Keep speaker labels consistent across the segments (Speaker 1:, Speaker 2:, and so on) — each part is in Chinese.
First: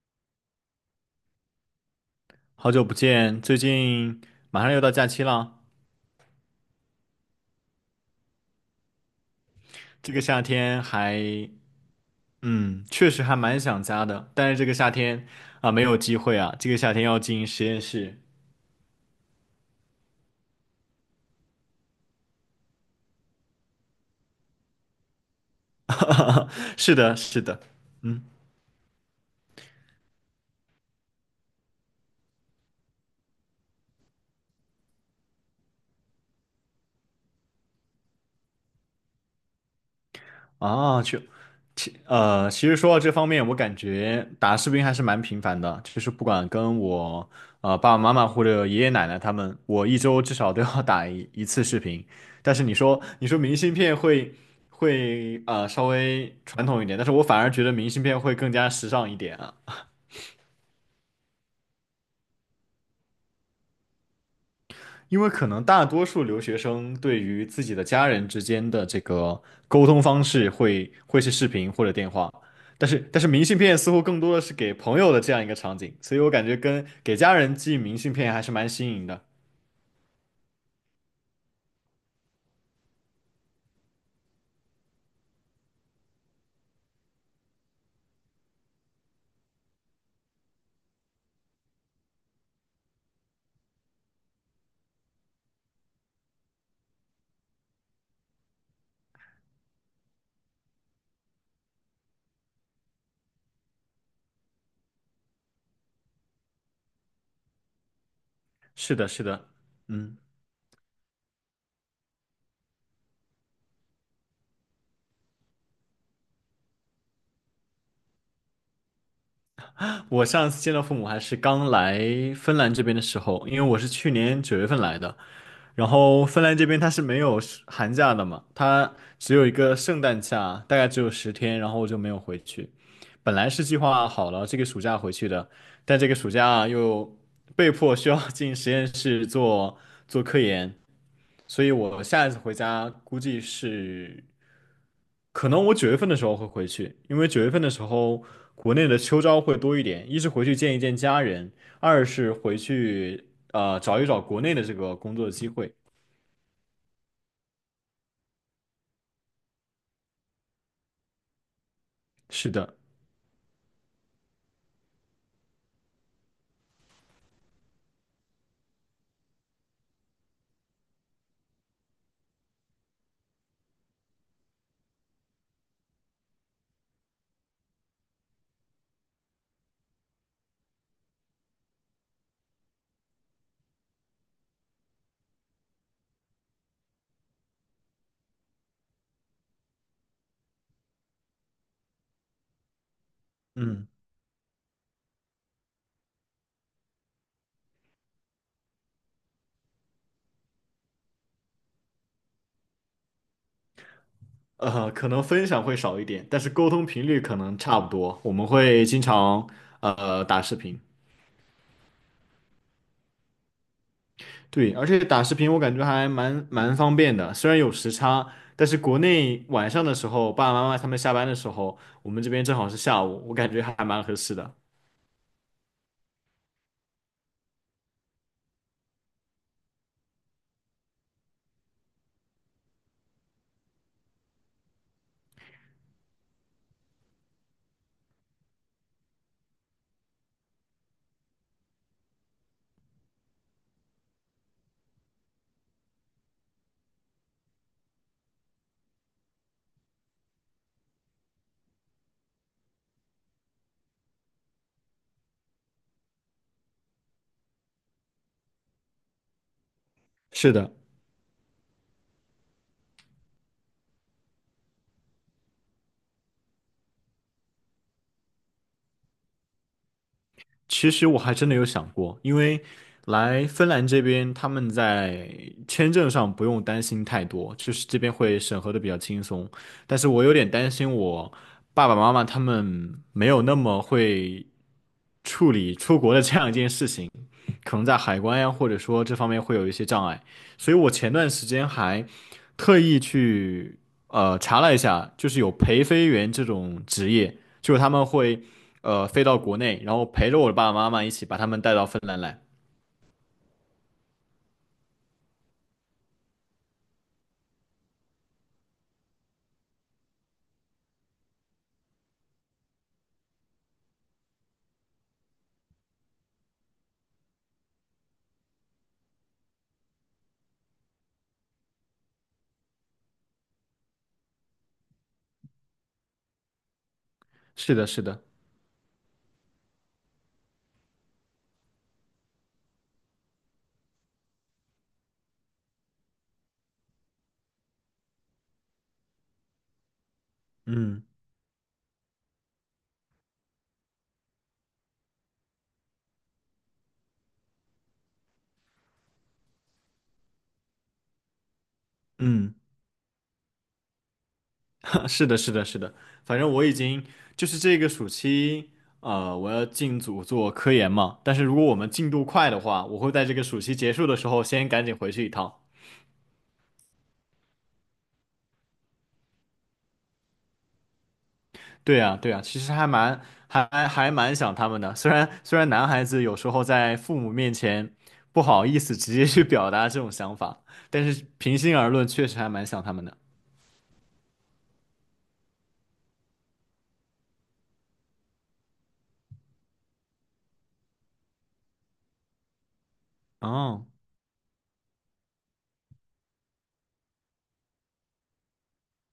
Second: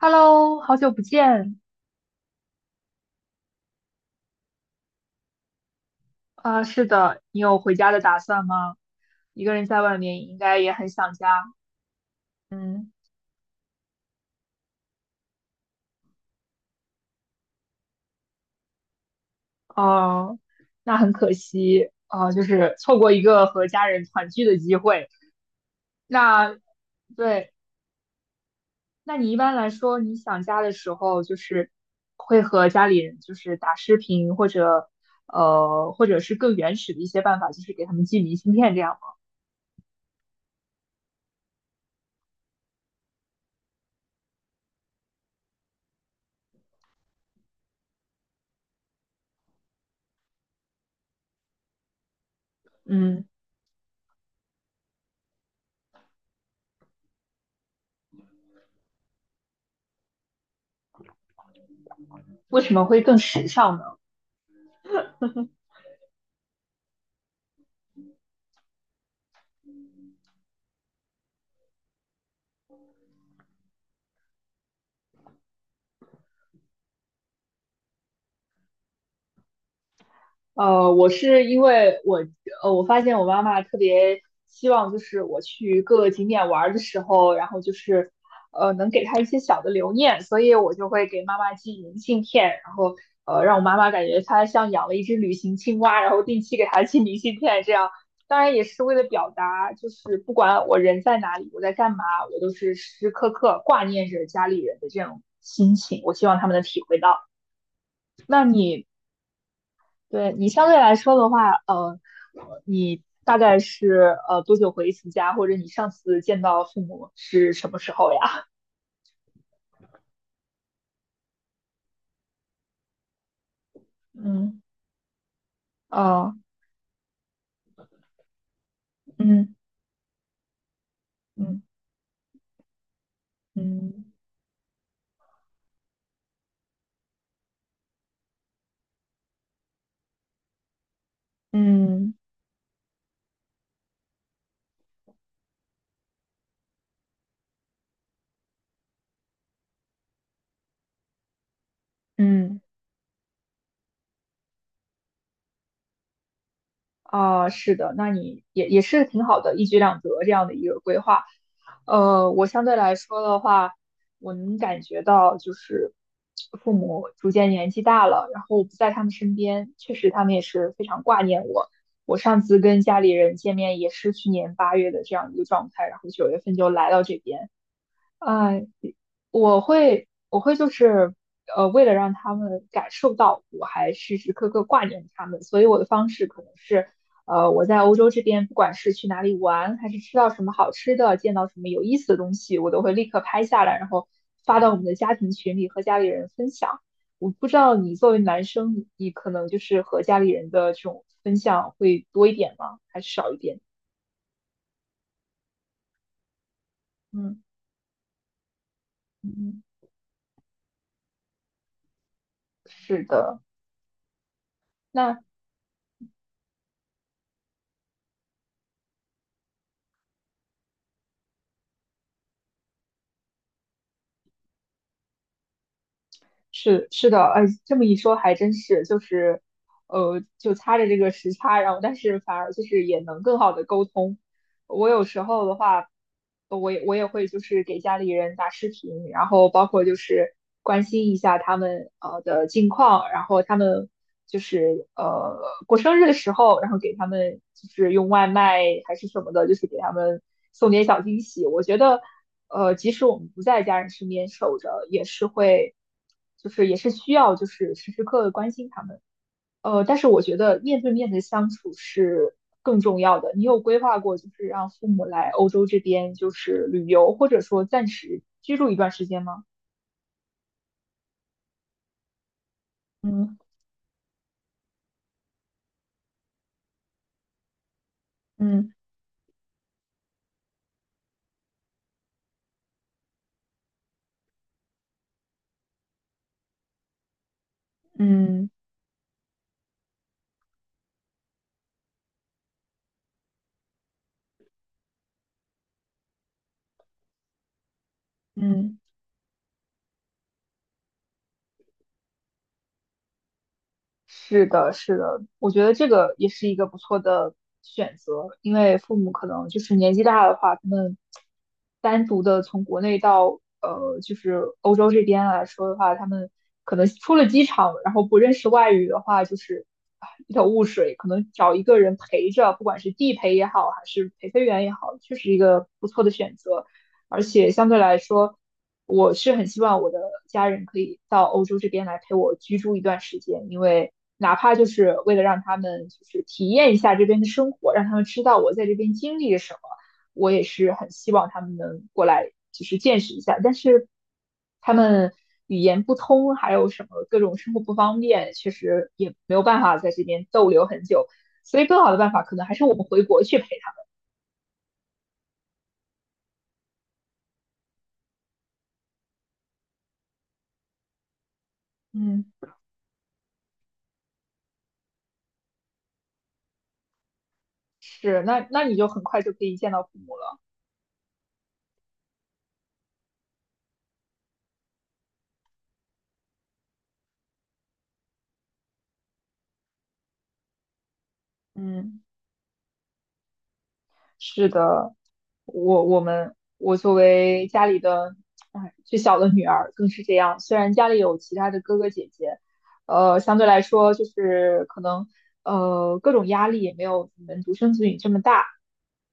Speaker 1: Hello，好久不见。
Speaker 2: 好久不见，最近马上又到假期了。
Speaker 1: 是的，你有回家的打算吗？一个人在外
Speaker 2: 这个
Speaker 1: 面应
Speaker 2: 夏
Speaker 1: 该也
Speaker 2: 天
Speaker 1: 很想家。
Speaker 2: 还，
Speaker 1: 嗯。
Speaker 2: 确实还蛮想家的，但是这个夏天啊，没有机会啊，这个夏天要进实验室。
Speaker 1: 哦、那很可惜，就是错过一个和家人团聚的机会。那
Speaker 2: 是的，是
Speaker 1: 对，
Speaker 2: 的。嗯，
Speaker 1: 那你一般来说，你想家的时候，会和家里人就是打视频，或者或者是更原始的一些办法，就是给他们寄明信片这样吗。
Speaker 2: 啊，去。其实说到这方面，我感觉打视频还是蛮频繁的，就是不管跟我爸爸妈妈或者爷爷奶奶他们，我一周至少都要打一次视频。但是你说
Speaker 1: 嗯。
Speaker 2: 你说明信片会稍微传统一点，但是我反而觉得明信片会更加时尚一点啊。
Speaker 1: 为什么会更时尚呢？
Speaker 2: 因为可能大多数留学生对于自己的家人之间的这个沟通方式会是视频或者电话，但是明信片似乎更多的是给朋友的这样一个场景，所以我感觉跟给家人寄明信片还是蛮新颖的。
Speaker 1: 我是因为我我发现我妈妈特别希望，就是我去各个景点玩儿的时候，然后就是能给她一些小的留念，所以我就会给妈妈寄明信片，然后让我妈妈感觉她像养了一只旅行青蛙，然后定期给她寄明信片，这样当然也是为了表达，就是不管我人在哪里，我在干嘛，我都是时时刻刻挂念着家里人的这种心情，我希望他们能体会到。那你
Speaker 2: 是的，是的。嗯，
Speaker 1: 对你相对来说的话，你大概是多久回一次家，或者你上次见到父母是什么时候呀？
Speaker 2: 我上次见到父母还是刚来芬兰这边的时候，因为我是去年九
Speaker 1: 嗯。
Speaker 2: 月份来的，然后
Speaker 1: 哦。
Speaker 2: 芬兰这边它是没有是寒假的嘛，它只有一
Speaker 1: 嗯
Speaker 2: 个圣诞假，大概只有十天，
Speaker 1: 嗯
Speaker 2: 然后我就没有回去。本来是计
Speaker 1: 嗯
Speaker 2: 划好了这个暑假回去的，但这个暑假又被迫需要 进实验室做做科研，所以我
Speaker 1: 嗯嗯。
Speaker 2: 下一次回家估计是可能我九月份的时候会回去，因为九月份的时候国内的秋招会多一点，一是回去见一见家人，二是回
Speaker 1: 嗯。
Speaker 2: 去找一找国内的这个工作机会。
Speaker 1: 啊，是的，那你也是挺好的，一举两得这样的一个规划。我
Speaker 2: 是
Speaker 1: 相
Speaker 2: 的。
Speaker 1: 对来说的话，我能感觉到就是父母逐渐年纪大了，然后我不在他们身边，确实他们也是非常挂念我。我上次跟家里人见面也是去年8月的这样一个状态，然后9月份就来到这边。哎，我会就是为了让他们感受到我还时时刻刻挂念他们，所以我的方式可能是，我在欧洲这边，不管是去哪里玩，还是吃到什么好吃的，见到什么有意思的东西，我都会立刻拍下来，
Speaker 2: 嗯，
Speaker 1: 然后发到我们的家庭群里和家里人分享。我不知道你作为男生，你可能就是和家里人的这种分享会多一点吗？还是少一点？
Speaker 2: 可能分享会少一点，但是沟通频率可
Speaker 1: 嗯。
Speaker 2: 能差不多。我们会经常
Speaker 1: 嗯。嗯。
Speaker 2: 打视频。
Speaker 1: 是的。
Speaker 2: 对，而且
Speaker 1: 那
Speaker 2: 打视频我感觉还蛮方便的，虽然有时差，但是国内晚上的时候，爸爸妈妈他们下班的时候，我们这边正好是下午，我感觉还蛮合适的。
Speaker 1: 是，是的，哎，这么一说还真是，就是，就擦着这个时差，然后但是反而就是也能更好的沟通，我有时候的话，我也会就是给家里人打视频，然后包括就是关心一下他们的近况，然后他们就是过生日的时候，然后给他们就是用外卖还是什么的，就是给他们送点小惊喜。我觉得即使我们不在家人身边守着，也是需要就是时时刻刻关心他们。但是我觉
Speaker 2: 是
Speaker 1: 得
Speaker 2: 的。
Speaker 1: 面对面的相处是更重要的。你有规划过，就是让父母来欧洲这边就是旅游，或者说暂时居住一段时间吗？
Speaker 2: 其实我还真的有想过，因为
Speaker 1: 嗯
Speaker 2: 来芬兰这边，他们在签证上不用担心太多，就是这边会审
Speaker 1: 嗯
Speaker 2: 核的比较轻松。但是我有点担心我爸爸妈妈他们没有那么会处理出国的这样一件事情，可能在海关
Speaker 1: 嗯
Speaker 2: 呀，或者说这方面会有一些障碍。所以我前段时间还特意去查了一下，就是有陪飞员这种职业，就是他们会
Speaker 1: 嗯。
Speaker 2: 飞到国内，然后陪着我的爸爸妈妈一起把他们带到芬兰来。
Speaker 1: 是的，是的，我觉得这个也是一个不错的选择，因为父母可能就是年纪大的话，他们单独的从国内到就是欧洲这边来说的话，他们可能出了机场，然后不认识外语的话，就是啊一头雾水，可能找一个人陪着，不管是地陪也好，还是陪飞员也好，确实一个不错的选择，而且相
Speaker 2: 是
Speaker 1: 对
Speaker 2: 的，
Speaker 1: 来
Speaker 2: 是的。
Speaker 1: 说。我是很希望我的家人可以到欧洲这边来陪我居住一段时间，因为哪怕就是为了让他们就是体验一下这边的生活，让他们知道我在这边经历了什么，我也是很
Speaker 2: 嗯
Speaker 1: 希望他们能过来就是见识一下。但是他们语言不通，还有什么各种生活不方便，确实也没有办法在这边逗留很久。所以更好的办法可能还
Speaker 2: 嗯。
Speaker 1: 是我们回国去陪他。
Speaker 2: 是的，是的，是的。反正我已经就是这个暑期，我要进组做科研嘛。但是如果我们进
Speaker 1: 嗯。
Speaker 2: 度快的话，我会在这个暑期结束的时候先赶紧回去一趟。
Speaker 1: 是，那那你就很快就可以见到父母了。
Speaker 2: 对呀，对呀，其实还蛮还蛮想他们的。虽然男孩子有时候在父母面前不好意思直接去表达这种想法，但是平心而
Speaker 1: 嗯。
Speaker 2: 论，确实还蛮想他们的。
Speaker 1: 是的，我作为家里的哎最小的女儿更是这样。虽然家里有其他的哥哥姐姐，相对来
Speaker 2: 哦，
Speaker 1: 说就是可能各种压力也没有你们独生子女这么大。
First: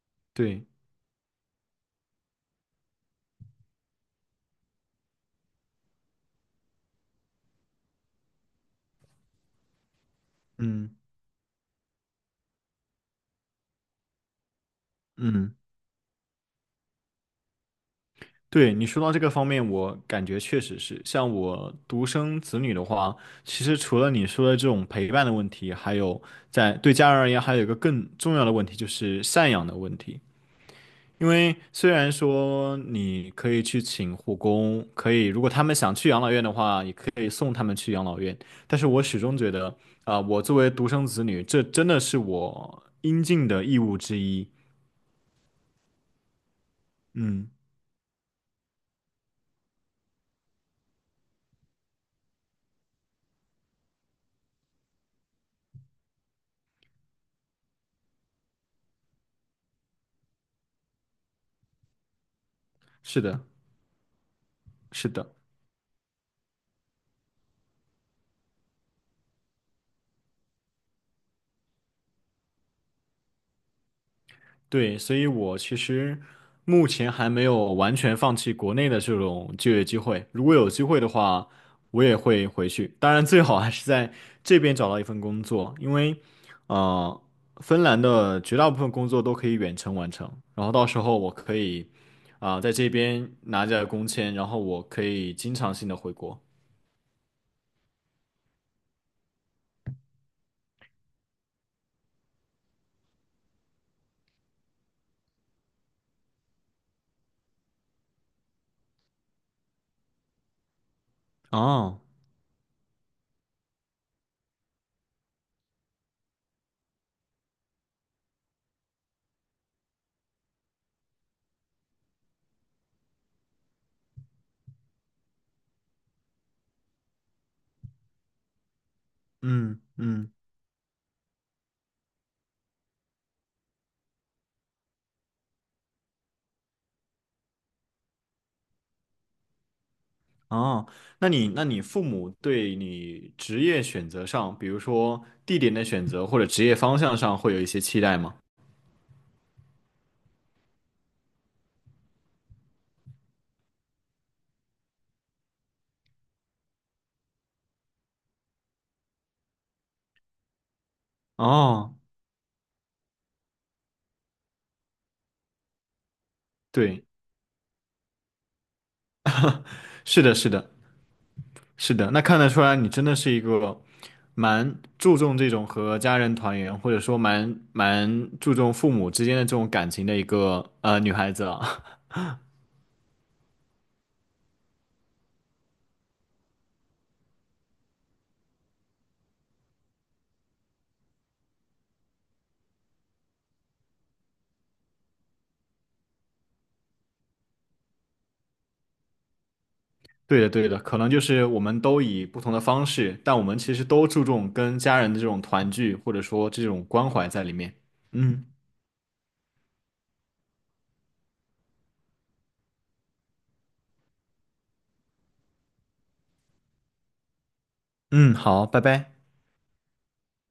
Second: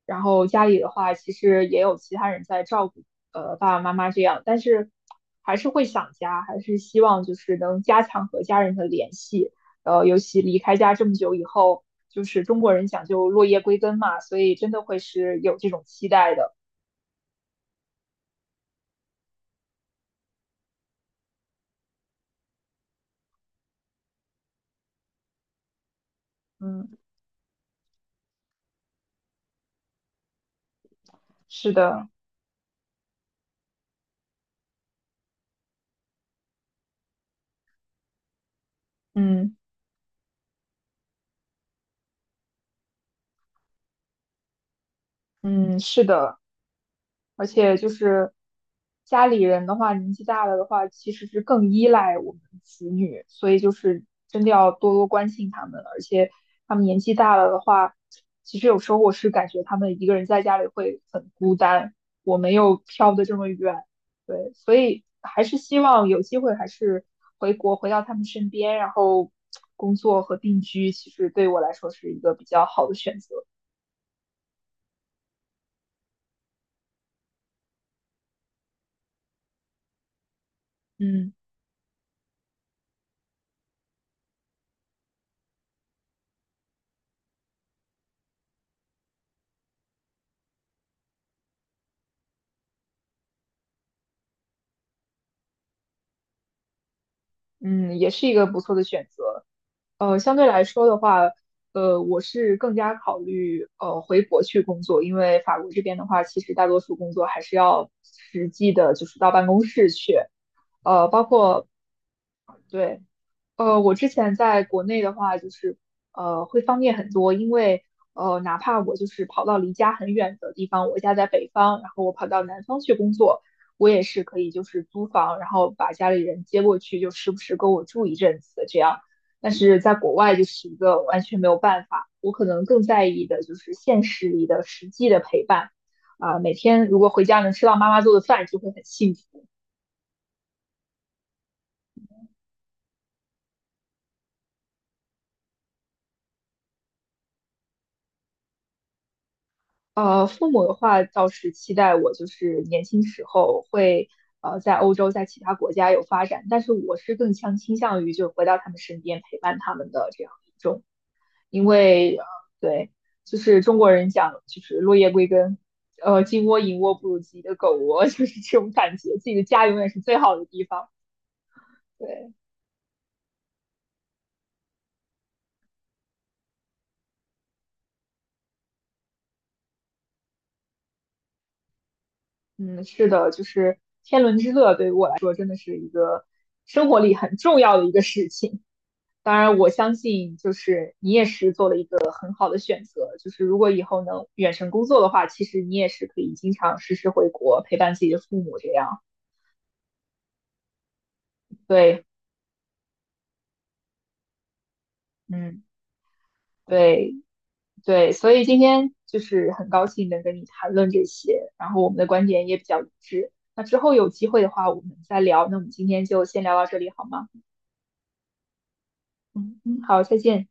Speaker 1: 然后家
Speaker 2: 对。
Speaker 1: 里的话，其实也有其他人在照顾，爸爸妈妈这样，但是还是会想家，还是希望就是能加强和家人的联系。尤其离开家
Speaker 2: 嗯
Speaker 1: 这么久以后，就是中国人讲究落叶归根嘛，所以真的会是
Speaker 2: 嗯。
Speaker 1: 有这种期待的。
Speaker 2: 对，你说到这个方面，我感觉确实是，像我独生子女的话，其实除了你说的这种陪伴的问题，还有在对
Speaker 1: 嗯，
Speaker 2: 家人而言，还有一个更重要的问题，就是赡养的问题。因为
Speaker 1: 是
Speaker 2: 虽
Speaker 1: 的，
Speaker 2: 然说你可以去请护工，可以如果他们想去养老院的话，也可以送他们去养老院。但是我始终觉
Speaker 1: 嗯
Speaker 2: 得，啊、我作为独生子女，这真的是我应尽的义务之一。
Speaker 1: 嗯，是的。而
Speaker 2: 嗯，
Speaker 1: 且就是家里人的话，年纪大了的话，其实是更依赖我们子女，所以就是真的要多多关心他们。而且他们年纪大了的话，其实有时候我是感觉他们一个人在家里会很孤单，我没有飘
Speaker 2: 是
Speaker 1: 的这
Speaker 2: 的，
Speaker 1: 么远，对，所以
Speaker 2: 是的。
Speaker 1: 还是希望有机会还是回国回到他们身边，然后工作和定居，其实对我来说是一个比较好的选择。
Speaker 2: 对，所以我其实目前还没有完全放弃国内的这种就业机会。如果有机会的
Speaker 1: 嗯
Speaker 2: 话，我也会回去。当然，最好还是在这边找到一份工作，因为呃，芬兰的绝大部分工作都可以远程完成。然后到时候我可以啊、在这边拿着工签，然后我可以经常性的回国。
Speaker 1: 嗯，也是一个不错的选择。相对来说的话，我是更加考虑回国去工作，因为法国这边的话，其实大多数工作还是要实际的，就是到办公室去，包括
Speaker 2: 哦。
Speaker 1: 对。我之前在国内的话，就是会方便很多，因为哪怕我就是跑到离家很远的地方，我家在北方，然后我跑到南方去工作，我也是可以就是租房，然后把家里人接过去，就时不时跟我住一阵子这样。但是
Speaker 2: 嗯
Speaker 1: 在国
Speaker 2: 嗯。
Speaker 1: 外就是一个完全没有办法，我可能更在意的就是现实里的实际的陪伴，每天如果回家能吃到妈妈做的饭，就会很幸福。
Speaker 2: 哦，那你父母对你职业选择上，比如说地点的选择或者职业方向上，会有一些期待吗？
Speaker 1: 父母的话倒是期待我就是年轻时候会在欧洲，在其他国家有发展，但是我是更倾向于就回到他们身边陪伴他们的这样一种，因
Speaker 2: 哦，
Speaker 1: 为对，就是中国人讲就是落叶归根，金窝银窝
Speaker 2: 对，
Speaker 1: 不如自己的狗窝，就是这种感觉，自己的家永远是最
Speaker 2: 是的，
Speaker 1: 好的
Speaker 2: 是
Speaker 1: 地
Speaker 2: 的，
Speaker 1: 方。
Speaker 2: 是的，那
Speaker 1: 对，
Speaker 2: 看得出来你真的是一个蛮注重这种和家人团圆，或者说蛮注重父母之间的这种感情的一个女孩子啊。
Speaker 1: 嗯，是的，就是天伦之乐对于我来说真的是一个生活里很重要的一个事情。当然，我相信就是你也是做了一个很好的选择，就是如果以后能远程工作的话，其实你也是可以经常时时回国陪伴自己的父母这样。
Speaker 2: 对的，对的，可能就是我们都
Speaker 1: 对，
Speaker 2: 以不同的方式，但我们其实都注重跟家人的这种
Speaker 1: 嗯，
Speaker 2: 团聚，或者说这种关
Speaker 1: 对，
Speaker 2: 怀在里面。
Speaker 1: 对，所以
Speaker 2: 嗯。
Speaker 1: 今天就是很高兴能跟你谈论这些，然后我们的观点也比较一致。那之后有机会的话，我们再聊。那我们今天就先聊到这里好吗？
Speaker 2: 嗯，好，拜拜。
Speaker 1: 嗯嗯，好，再见。